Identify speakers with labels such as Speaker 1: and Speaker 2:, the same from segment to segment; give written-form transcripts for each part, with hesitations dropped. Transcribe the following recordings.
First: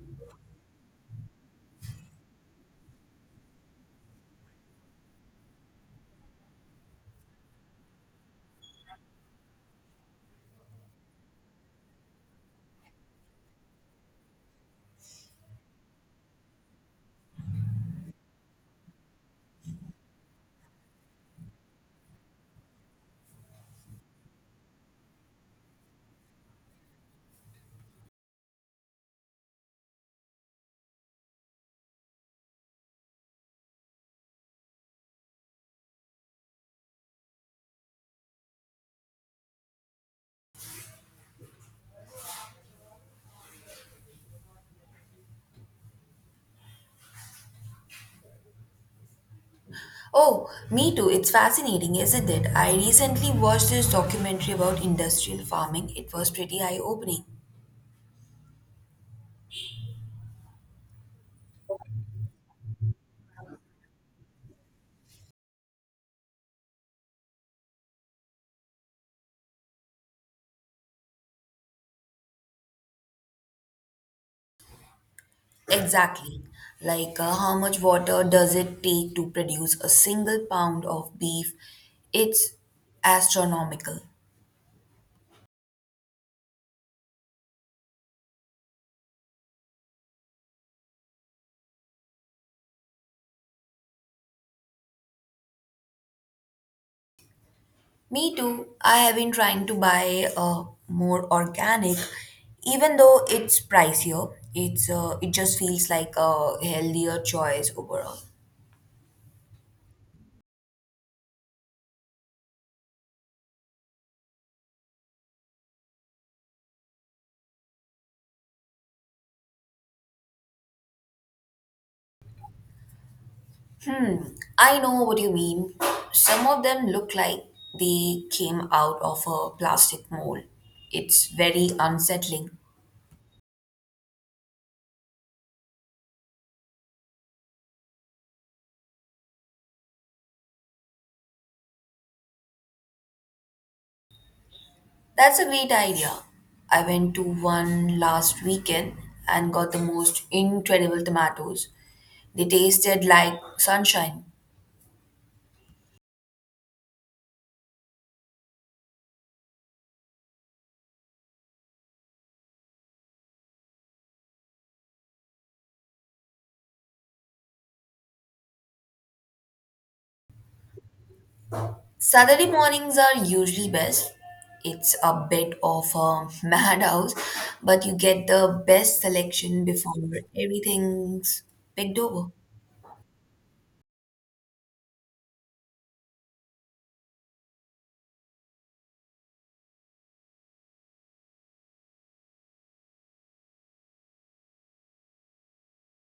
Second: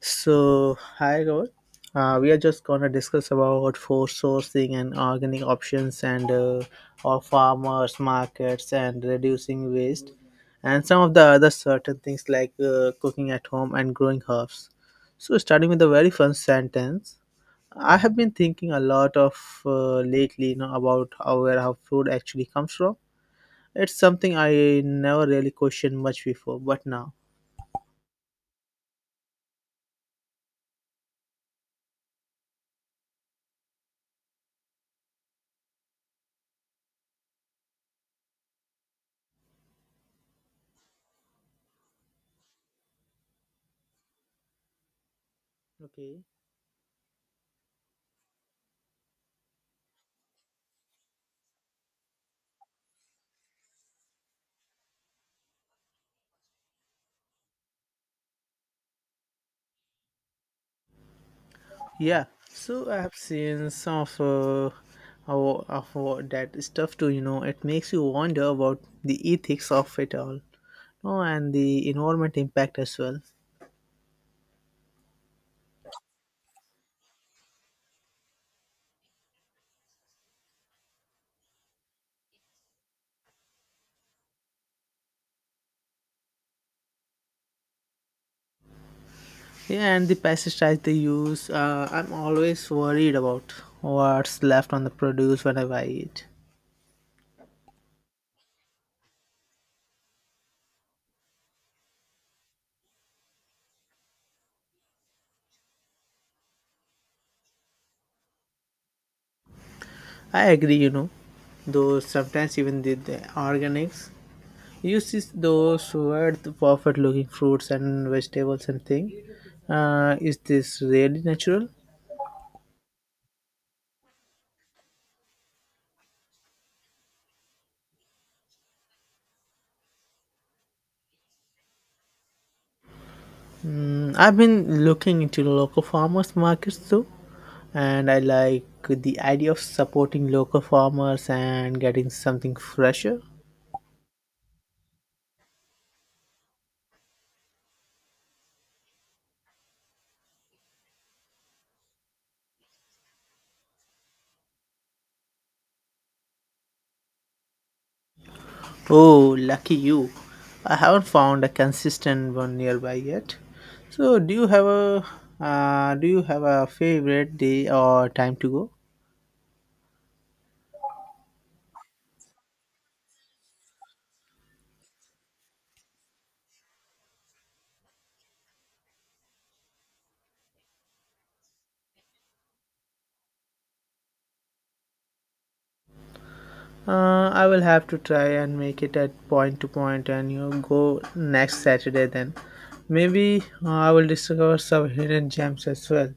Speaker 1: So, hi Gaurav. We are just going to discuss about food sourcing and organic options and of farmers markets and reducing waste and some of the other certain things like cooking at home and growing herbs. So, starting with the very first sentence, I have been thinking a lot of lately, you know, about how where our food actually comes from. It's something I never really questioned much before, but now. Okay.
Speaker 2: Oh, me too. It's fascinating, isn't it? I recently watched this documentary about industrial farming. It was pretty eye-opening.
Speaker 1: Yeah, so I've seen some of that stuff too. You know, it makes you wonder about the ethics of it all, no, and the environment impact as well.
Speaker 2: Exactly. Like how much water does it take to produce a single pound of beef? It's astronomical.
Speaker 1: Yeah, and the pesticides they use, I'm always worried about what's left on the produce whenever I eat.
Speaker 2: Me too. I have been trying to buy more organic, even though it's pricier. It's it just feels like a healthier choice overall.
Speaker 1: I agree, you know, though sometimes even the organics uses those who the perfect looking fruits and vegetables and thing. Is this really natural?
Speaker 2: Hmm, I know what you mean. Some of them look like they came out of a plastic mold. It's very unsettling.
Speaker 1: Mm, I've been looking into the local farmers markets too, and I like the idea of supporting local farmers and getting something fresher.
Speaker 2: That's a great idea. I went to one last weekend and got the most incredible tomatoes. They tasted like sunshine.
Speaker 1: Oh, lucky you. I haven't found a consistent one nearby yet. So, do you have a favorite day or time to go?
Speaker 2: Saturday mornings are usually best. It's a bit of a madhouse, but you get the best selection before everything's picked over.
Speaker 1: I will have to try and make it at point to point and, you know, go next Saturday then. Maybe I will discover some hidden gems as well.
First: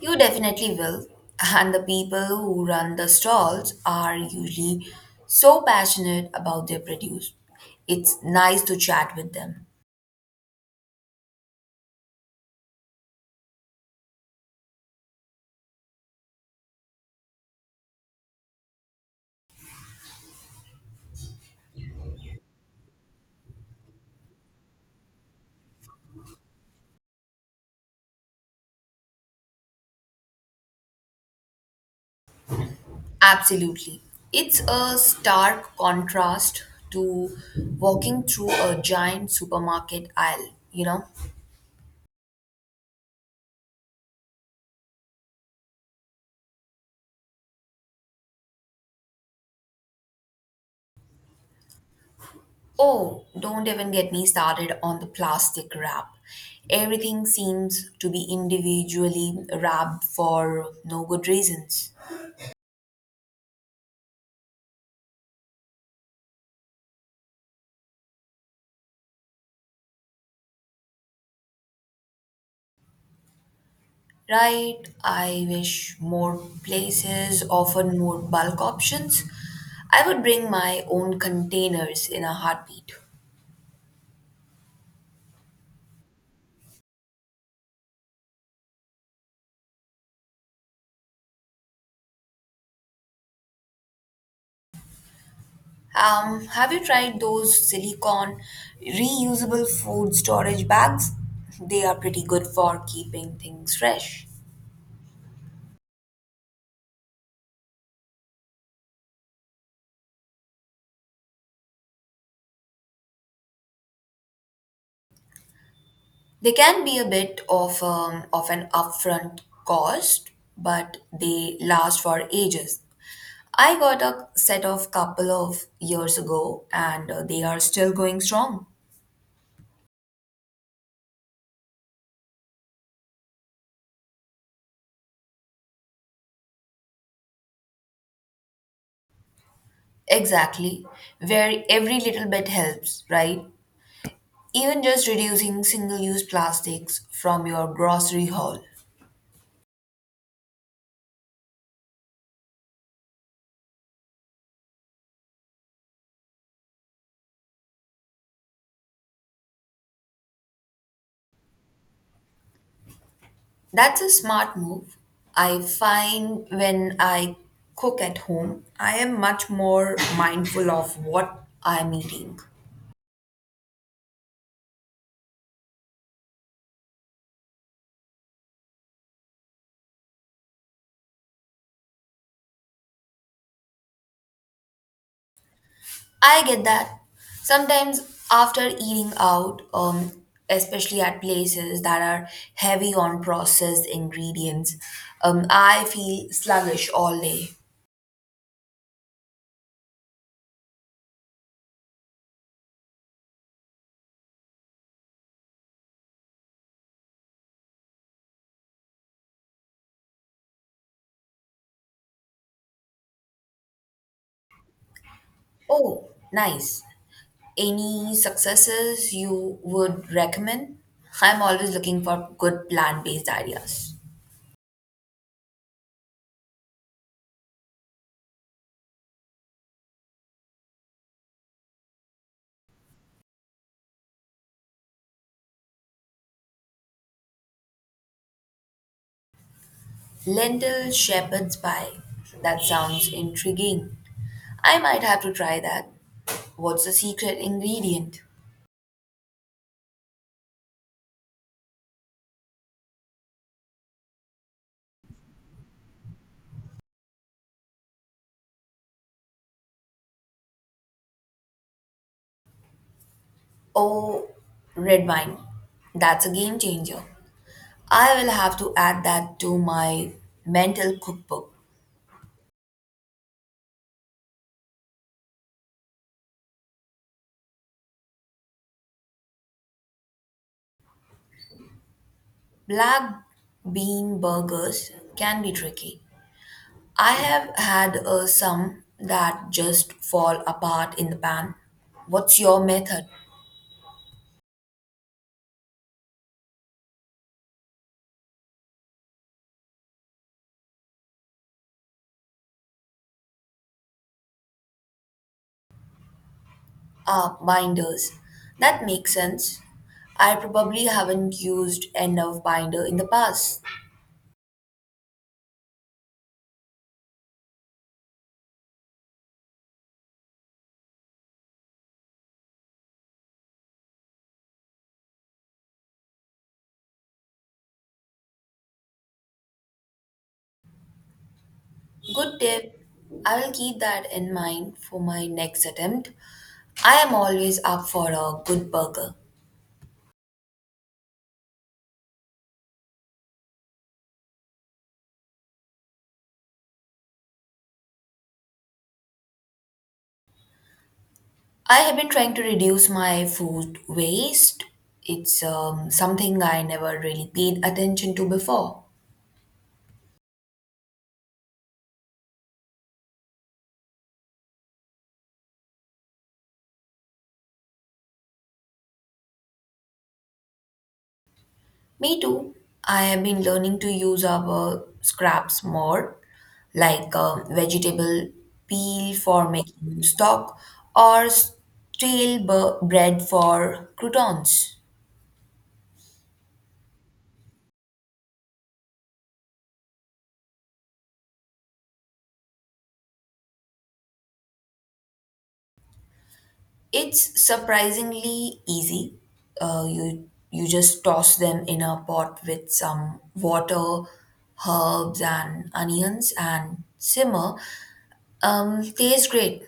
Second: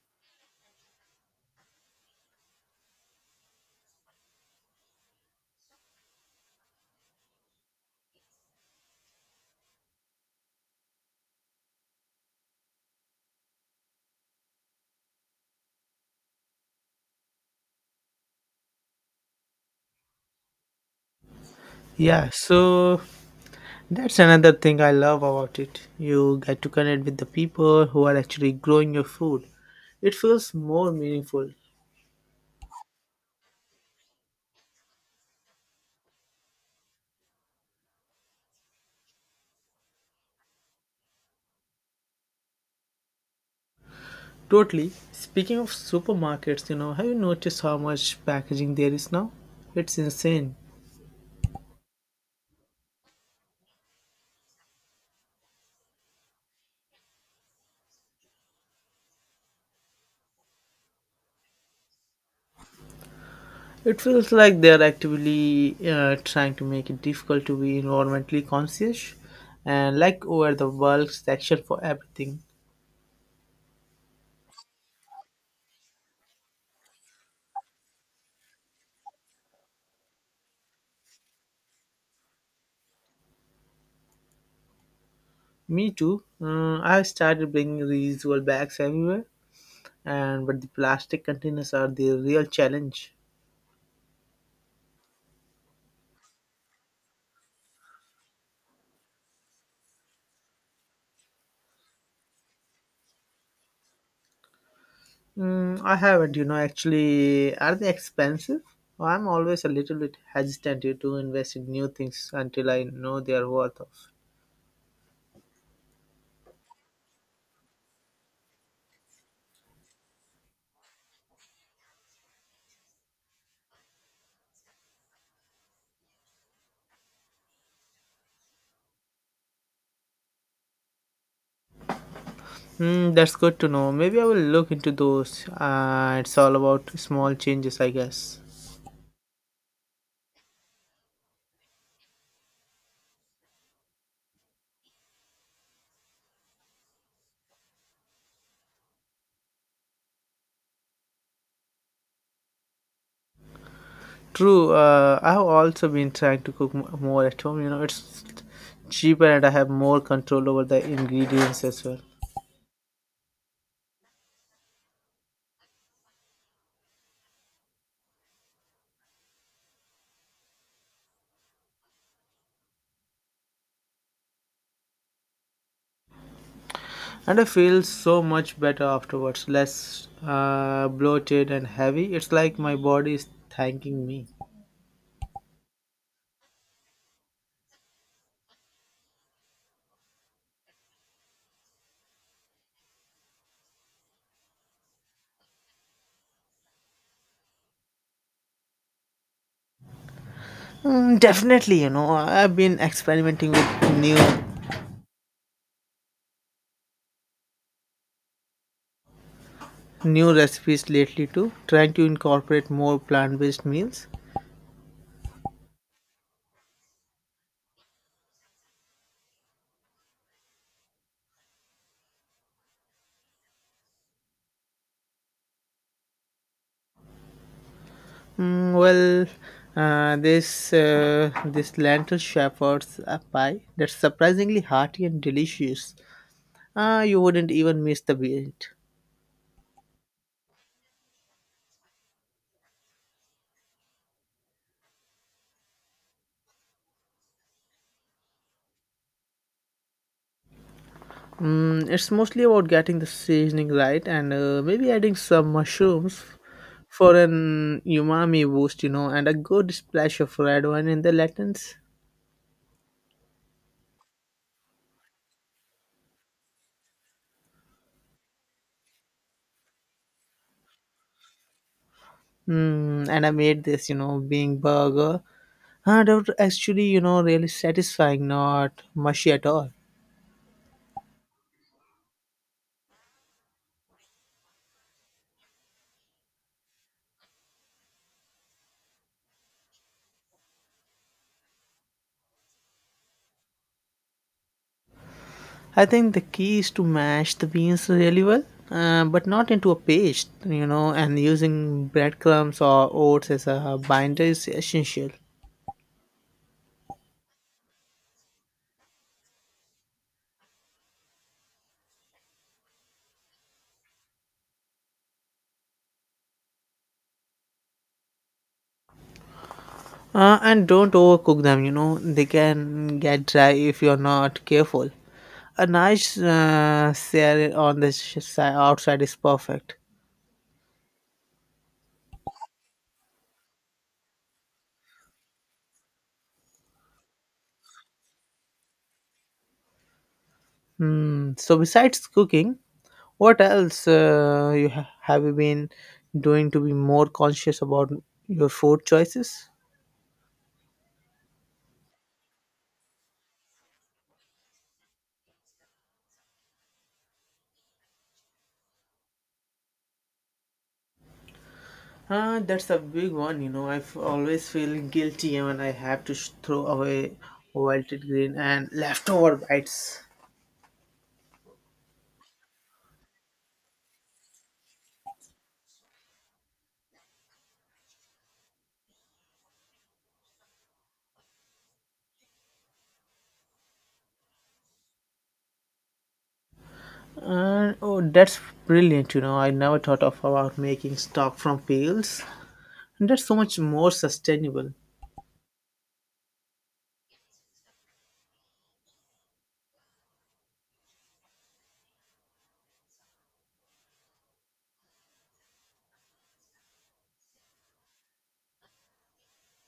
Speaker 2: You definitely will. And the people who run the stalls are usually so passionate about their produce. It's nice to chat with them.
Speaker 1: Yeah, so that's another thing I love about it. You get to connect with the people who are actually growing your food. It feels more meaningful.
Speaker 2: Absolutely. It's a stark contrast to walking through a giant supermarket aisle, you know?
Speaker 1: Totally. Speaking of supermarkets, you know, have you noticed how much packaging there is now? It's insane.
Speaker 2: Oh, don't even get me started on the plastic wrap. Everything seems to be individually wrapped for no good reasons.
Speaker 1: It feels like they're actively trying to make it difficult to be environmentally conscious and like over the bulk section for everything.
Speaker 2: Right, I wish more places offered more bulk options. I would bring my own containers in a heartbeat.
Speaker 1: Me too. I started bringing reusable bags everywhere and but the plastic containers are the real challenge.
Speaker 2: Have you tried those silicone reusable food storage bags? They are pretty good for keeping things fresh.
Speaker 1: Mm, I haven't, you know, actually. Are they expensive? Well, I'm always a little bit hesitant to invest in new things until I know their worth of.
Speaker 2: They can be a bit of an upfront cost, but they last for ages. I got a set of couple of years ago and they are still going strong.
Speaker 1: Mm, that's good to know. Maybe I will look into those. It's all about small changes, I guess.
Speaker 2: Exactly, where every little bit helps, right? Even just reducing single use plastics from your grocery haul.
Speaker 1: True. I have also been trying to cook more at home. You know, it's cheaper and I have more control over the ingredients as well.
Speaker 2: That's a smart move. I find when I cook at home, I am much more mindful of what I'm eating.
Speaker 1: And I feel so much better afterwards, less bloated and heavy. It's like my body is thanking me.
Speaker 2: I get that. Sometimes after eating out, especially at places that are heavy on processed ingredients, I feel sluggish all day.
Speaker 1: Mm, definitely, you know, I've been experimenting with new recipes lately too, trying to incorporate more plant-based meals.
Speaker 2: Oh, nice. Any successes you would recommend? I'm always looking for good plant based ideas.
Speaker 1: Mm, well, this lentil shepherd's pie that's surprisingly hearty and delicious. You wouldn't even miss the bit.
Speaker 2: Lentil shepherd's pie. That sounds intriguing. I might have to try that. What's the secret ingredient?
Speaker 1: Mm, it's mostly about getting the seasoning right and, maybe adding some mushrooms for an umami boost, you know, and a good splash of red wine in the latins.
Speaker 2: Oh, red wine. That's a game changer. I will have to add that to my mental cookbook.
Speaker 1: Mm, and I made this, you know, being burger. And it was actually, you know, really satisfying, not mushy at all.
Speaker 2: Black bean burgers can be tricky. I have had some that just fall apart in the pan. What's your method?
Speaker 1: I think the key is to mash the beans really well, but not into a paste, you know, and using breadcrumbs or oats as a binder is essential.
Speaker 2: Ah, binders. That makes sense. I probably haven't used enough binder in the past.
Speaker 1: And don't overcook them, you know, they can get dry if you're not careful. A nice sear on the outside is perfect.
Speaker 2: Good tip. I will keep that in mind for my next attempt. I am always up for a good burger.
Speaker 1: Hmm. So, besides cooking, what else have you been doing to be more conscious about your food choices?
Speaker 2: I have been trying to reduce my food waste. It's something I never really paid attention to before.
Speaker 1: That's a big one, you know. I always feel guilty when I have to throw away wilted green and leftover bites.
Speaker 2: Me too. I have been learning to use our scraps more, like vegetable peel for making stock or bread for croutons.
Speaker 1: And oh, that's brilliant. You know, I never thought of about making stock from pails. That's so much more sustainable.
Speaker 2: It's surprisingly easy. You just toss them in a pot with some water, herbs, and onions, and simmer. Tastes great.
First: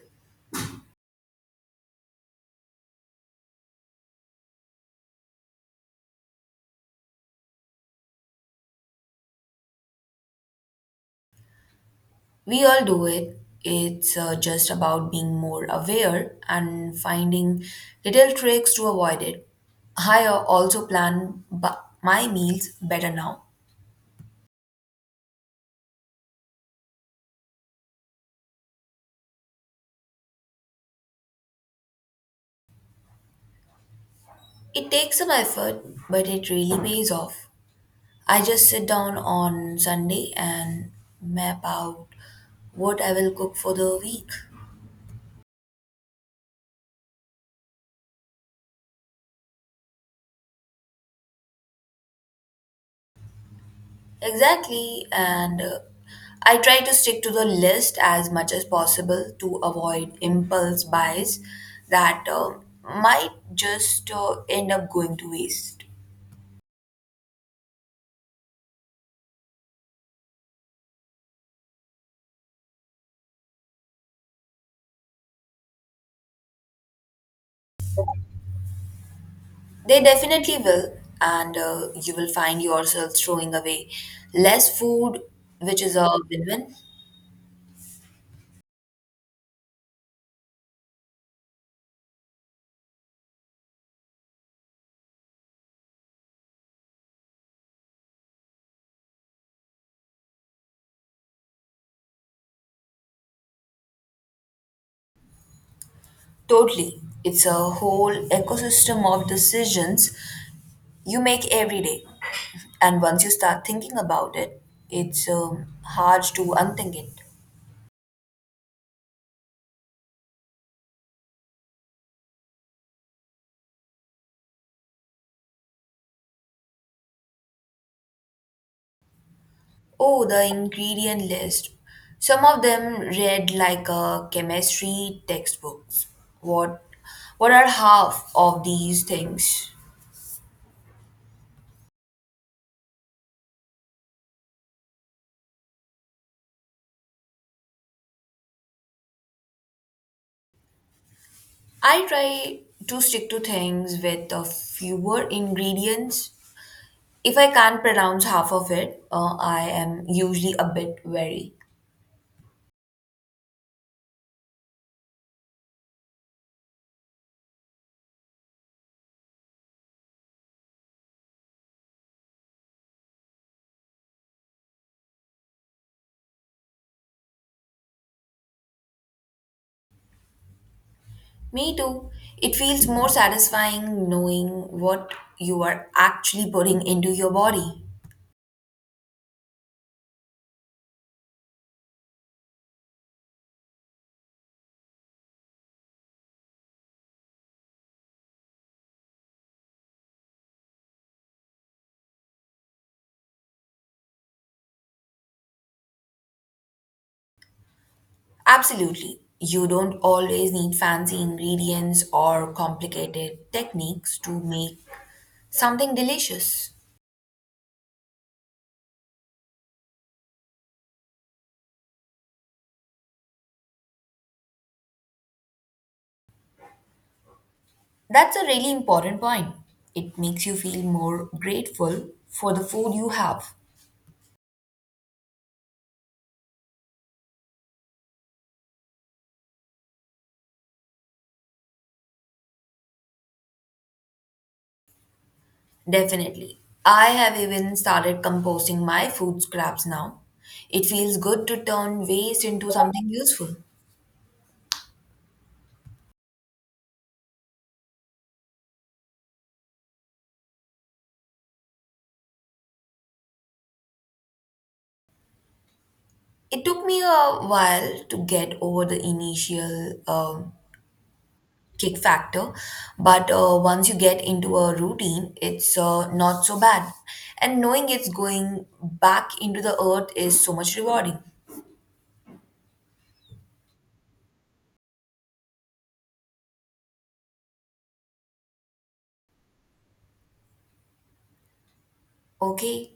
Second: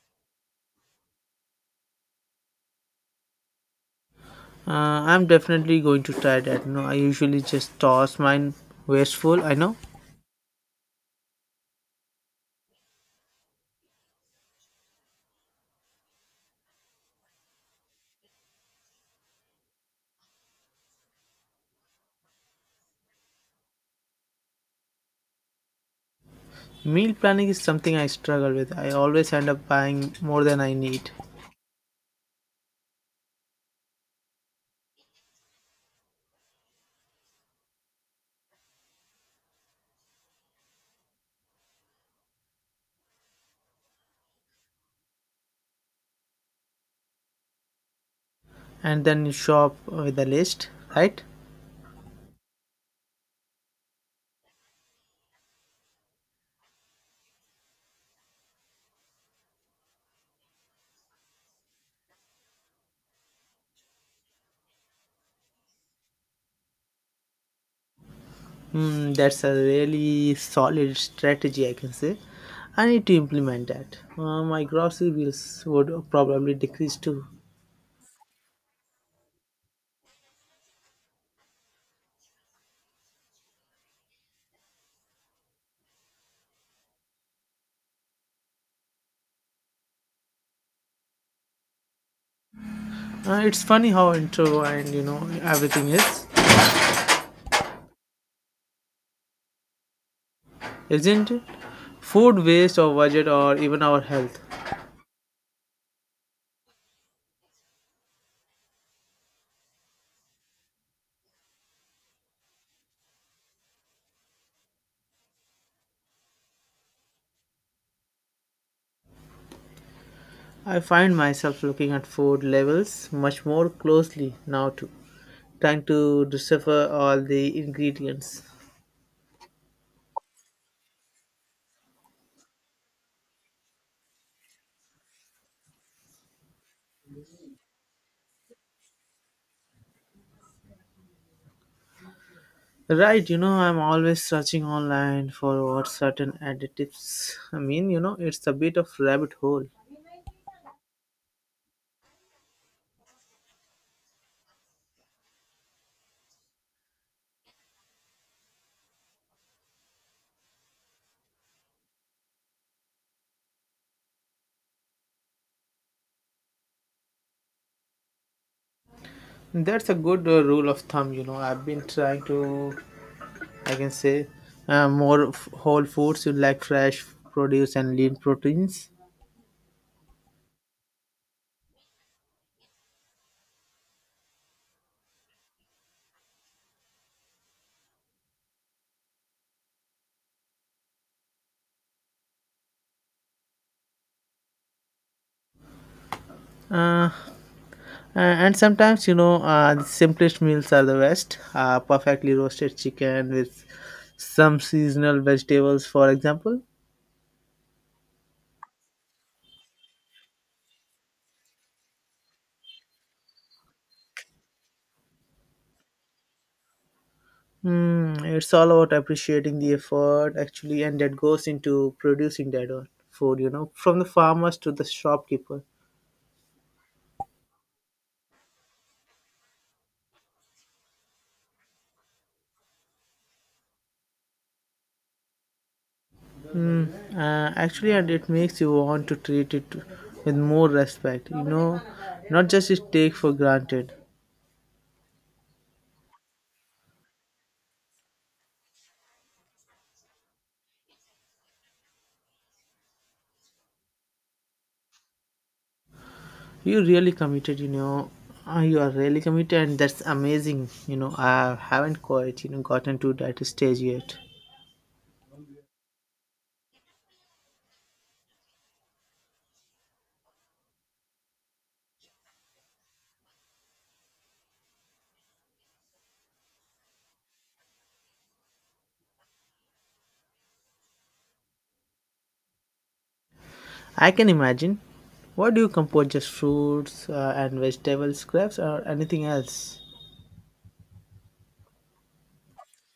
Speaker 1: Uh, I'm definitely going to try that. You know, I usually just toss mine wasteful. I know
Speaker 2: We all do it. It's just about being more aware and finding little tricks to avoid it. I also my meals better now.
Speaker 1: meal planning is something I struggle with. I always end up buying more than I need,
Speaker 2: It takes some effort, but it really pays off. I just sit down on Sunday and map out what I will cook for the week.
Speaker 1: and then shop with a list. Right?
Speaker 2: Exactly, and I try to stick to the list as much as possible to avoid impulse buys that might just end up going to waste.
Speaker 1: Hmm, that's a really solid strategy, I can say. I need to implement that. My grocery bills would probably decrease too.
Speaker 2: They definitely will, and you will find yourself throwing away less food, which is a win win.
Speaker 1: It's funny how intro and, you know, everything is, isn't it? Food waste or budget or even our health.
Speaker 2: Totally. It's a whole ecosystem of decisions you make every day. And once you start thinking about it, it's hard to unthink it.
Speaker 1: I find myself looking at food labels much more closely now too, trying to decipher all the ingredients.
Speaker 2: Oh, the ingredient list. Some of them read like a chemistry textbooks. What what are half of these things?
Speaker 1: Right, you know, I'm always searching online for what certain additives. I mean, you know, it's a bit of rabbit hole.
Speaker 2: I try to stick to things with a fewer ingredients. If I can't pronounce half of it, I am usually a bit wary.
Speaker 1: That's a good rule of thumb, you know. I've been trying to, I can say, whole foods. You like fresh produce and lean proteins.
Speaker 2: Me too. It feels more satisfying knowing what you are actually putting into your body.
Speaker 1: Uh, and sometimes, you know, the simplest meals are the best. Perfectly roasted chicken with some seasonal vegetables, for example.
Speaker 2: Absolutely. You don't always need fancy ingredients or complicated techniques to make something delicious.
Speaker 1: Mm, it's all about appreciating the effort actually, and that goes into producing that one food. You know, from the farmers to the shopkeeper.
Speaker 2: That's a really important point. It makes you feel more grateful for the food you have.
Speaker 1: Mm, actually, and it makes you want to treat it with more respect, you know, not just it take for granted.
Speaker 2: Definitely. I have even started composting my food scraps now. It feels good to turn waste into something useful.
Speaker 1: You really committed, you know, you are really committed, and that's amazing. You know, I haven't quite, you know, gotten to that stage yet.
Speaker 2: It took me a while to get over the initial kick factor, but once you get into a routine, it's not so bad. And knowing it's going back into the earth is so much rewarding.
Speaker 1: I can imagine. What do you compose? Just fruits and vegetable scraps, or anything else?
Speaker 2: Okay,